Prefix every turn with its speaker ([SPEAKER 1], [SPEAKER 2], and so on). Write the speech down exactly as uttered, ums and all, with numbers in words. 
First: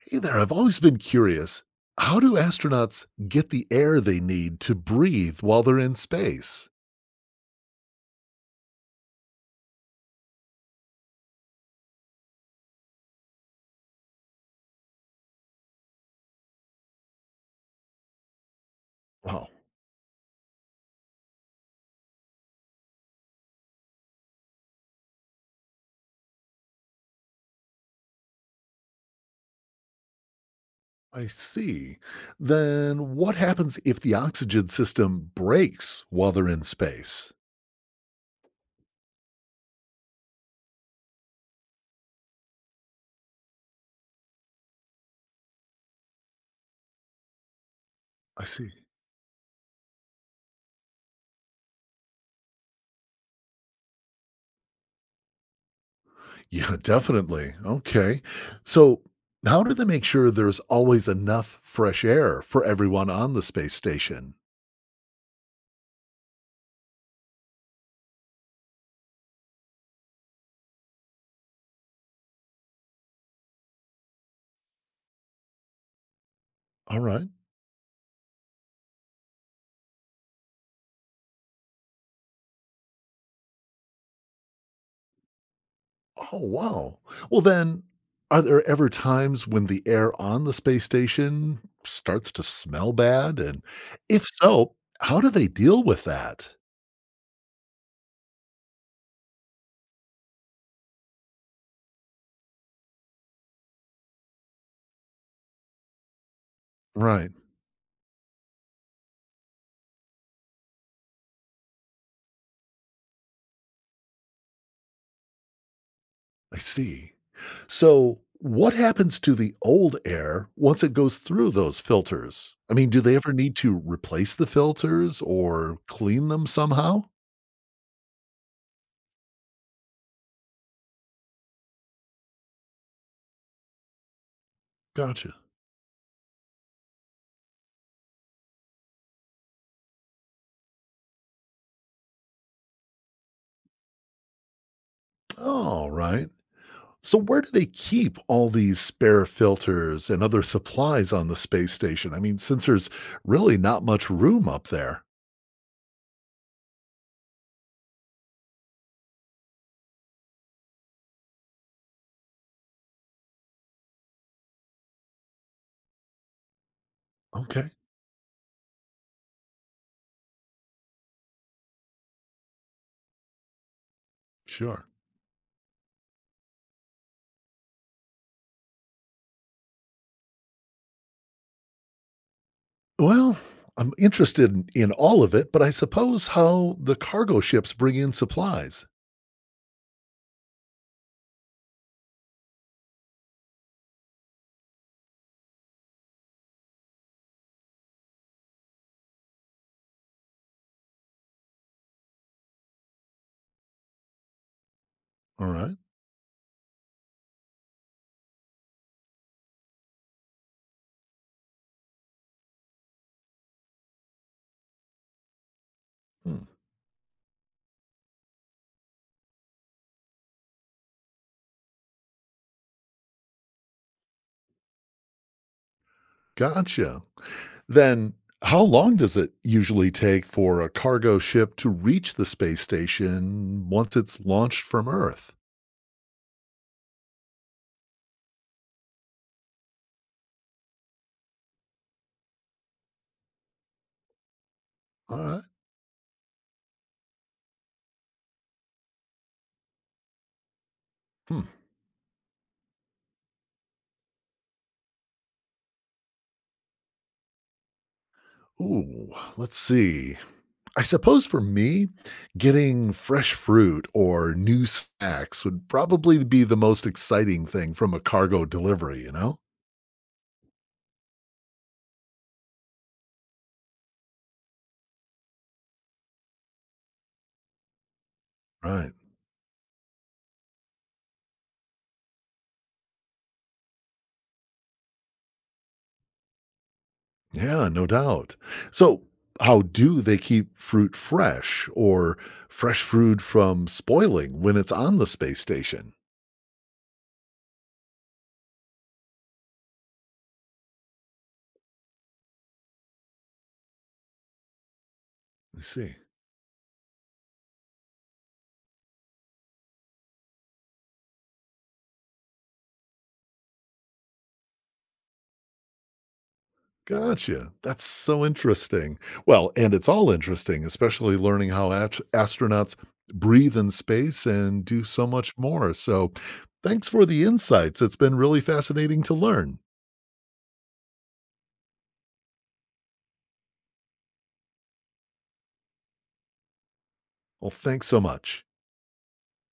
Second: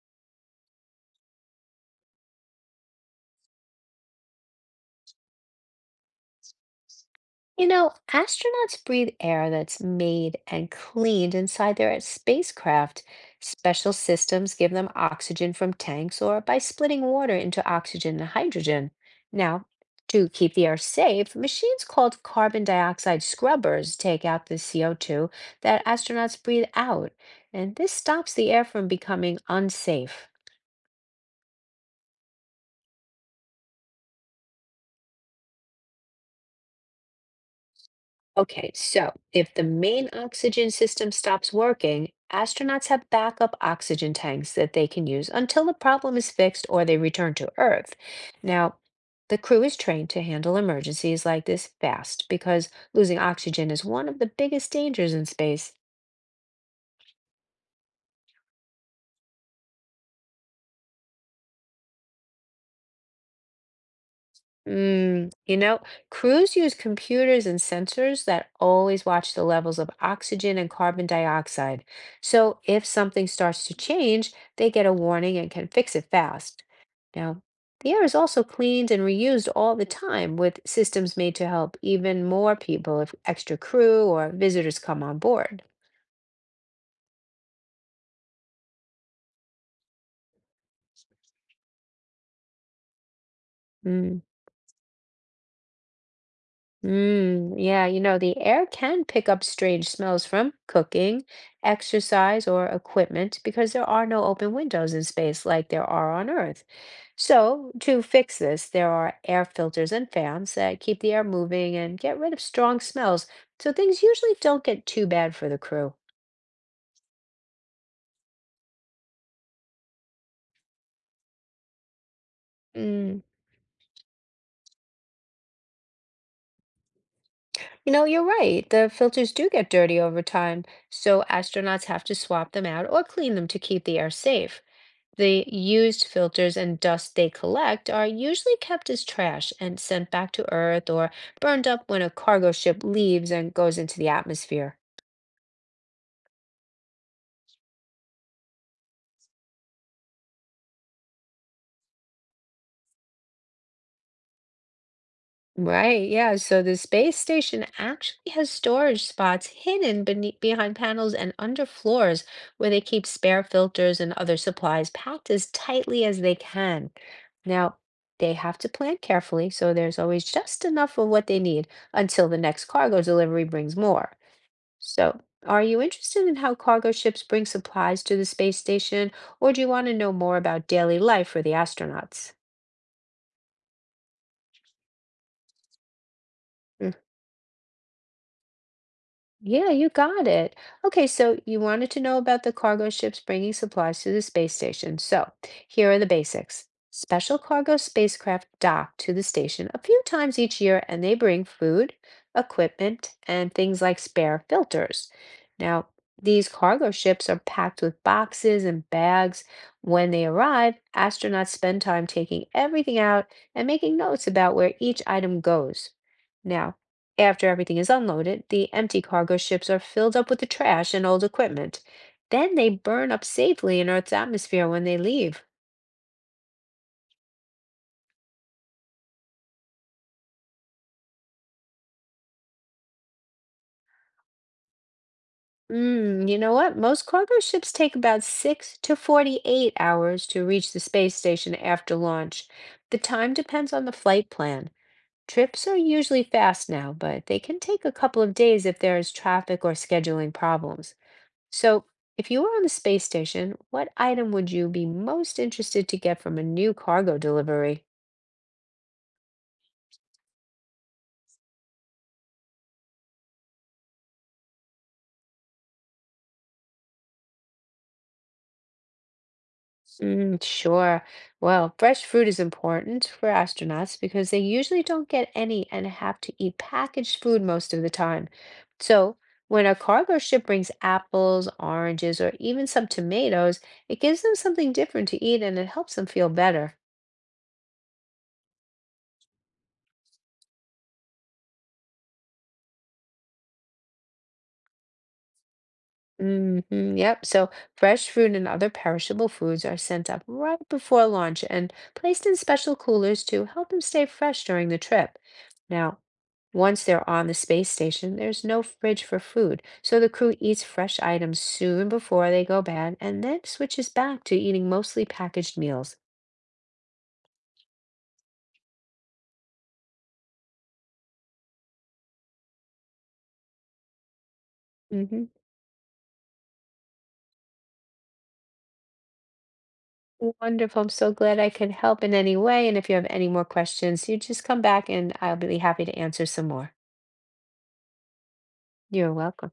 [SPEAKER 1] Hey there, I've always been curious. How do astronauts get the air they need to breathe while they're in space?
[SPEAKER 2] You know, astronauts breathe air that's made and cleaned inside their spacecraft. Special systems give them oxygen from tanks or by splitting water into oxygen and hydrogen.
[SPEAKER 1] Oh,
[SPEAKER 2] Now, to keep the air safe, machines called carbon dioxide scrubbers take out the C O two that astronauts breathe out, and this stops the air from becoming unsafe.
[SPEAKER 1] I see. Then what happens if the oxygen system breaks while they're in space?
[SPEAKER 2] Okay, so if the main oxygen system stops working, astronauts have backup oxygen tanks that they can use until the problem is fixed or they return to Earth.
[SPEAKER 1] I see.
[SPEAKER 2] Now, the crew is trained to handle emergencies like this fast because losing oxygen is one of the biggest dangers in space.
[SPEAKER 1] Yeah, definitely. Okay. So, how do they make sure there's always enough fresh air for everyone on the space station?
[SPEAKER 2] Mm, you know, Crews use computers and sensors that always watch the levels of oxygen and carbon dioxide. So if something starts to change, they get a warning and can fix it fast.
[SPEAKER 1] All right.
[SPEAKER 2] Now, the air is also cleaned and reused all the time with systems made to help even more people if extra crew or visitors come on board.
[SPEAKER 1] Oh, wow. Well, then, are there ever times when the air on the space station starts to smell bad? And
[SPEAKER 2] Mm.
[SPEAKER 1] if so, how do they deal with that?
[SPEAKER 2] Mm, yeah, you know, the air can pick up strange smells from cooking, exercise, or equipment because there are no open windows in space like there are on Earth.
[SPEAKER 1] Right.
[SPEAKER 2] So, to fix this, there are air filters and fans that keep the air moving and get rid of strong smells, so things usually don't get too bad for the crew.
[SPEAKER 1] I see. So, what happens to the old air once it goes through those filters? I mean, do they
[SPEAKER 2] Mm.
[SPEAKER 1] ever need to replace the filters or clean them somehow?
[SPEAKER 2] You know, you're right. The filters do get dirty over time, so astronauts have to swap them out or clean them to keep the air safe.
[SPEAKER 1] Gotcha.
[SPEAKER 2] The used filters and dust they collect are usually kept as trash and sent back to Earth or burned up when a cargo ship leaves and goes into the atmosphere.
[SPEAKER 1] All right. So, where do they keep all these spare filters and other supplies on the space station? I mean, since there's really not much room up there.
[SPEAKER 2] Right, yeah. So the space station actually has storage spots hidden beneath, behind panels and under floors where they keep spare filters and other supplies packed as tightly as they can.
[SPEAKER 1] Okay,
[SPEAKER 2] Now, they have to plan carefully, so there's always just enough of what they need until the next cargo delivery brings more.
[SPEAKER 1] sure.
[SPEAKER 2] So, are you interested in how cargo ships bring supplies to the space station, or do you want to know more about daily life for the astronauts?
[SPEAKER 1] Well, I'm interested in, in all of it, but I suppose how the cargo ships bring in supplies.
[SPEAKER 2] Yeah, you got it. Okay, so you wanted to know about the cargo ships bringing supplies to the space station. So here are the basics. Special cargo spacecraft dock to the station a few times each year, and they bring food, equipment, and things like spare filters.
[SPEAKER 1] All right.
[SPEAKER 2] Now, these cargo ships are packed with boxes and bags. When they arrive, astronauts spend time taking everything out and making notes about where each item goes.
[SPEAKER 1] Hmm.
[SPEAKER 2] Now, after everything is unloaded, the empty cargo ships are filled up with the trash and old equipment. Then they burn up safely in Earth's atmosphere when they leave.
[SPEAKER 1] Gotcha. Then, how long does it usually take for a cargo ship to reach the space station once it's launched from Earth?
[SPEAKER 2] Mm, you know what? Most cargo ships take about six to forty-eight hours to reach the space station after launch. The time depends on the flight plan.
[SPEAKER 1] All right.
[SPEAKER 2] Trips are usually fast now, but they can take a couple of days if there is traffic or scheduling problems.
[SPEAKER 1] Hmm.
[SPEAKER 2] So, if you were on the space station, what item would you be most interested to get from a new cargo delivery?
[SPEAKER 1] Ooh, let's see. I suppose for me, getting fresh fruit or new snacks would probably be the most exciting thing from a cargo delivery, you know?
[SPEAKER 2] Mm, sure. Well, fresh fruit is important for astronauts because they usually don't get any and have to eat packaged food most of the time.
[SPEAKER 1] Right.
[SPEAKER 2] So, when a cargo ship brings apples, oranges, or even some tomatoes, it gives them something different to eat and it helps them feel better.
[SPEAKER 1] Yeah, no doubt. So, how do they keep fruit fresh or fresh fruit from spoiling when it's on the space station?
[SPEAKER 2] hmm yep. So fresh fruit and other perishable foods are sent up right before launch and placed in special coolers to help them stay fresh during the trip.
[SPEAKER 1] I see.
[SPEAKER 2] Now, once they're on the space station, there's no fridge for food, so the crew eats fresh items soon before they go bad and then switches back to eating mostly packaged meals.
[SPEAKER 1] Gotcha. That's so interesting. Well, and it's all interesting, especially learning how ast- astronauts breathe in space and do so
[SPEAKER 2] Hmm.
[SPEAKER 1] much more. So, thanks for the insights. It's been really fascinating to learn.
[SPEAKER 2] Wonderful. I'm so glad I could help in any way. And if you have any more questions, you just come back and I'll be happy to answer some more.
[SPEAKER 1] Well, thanks so much.
[SPEAKER 2] You're welcome.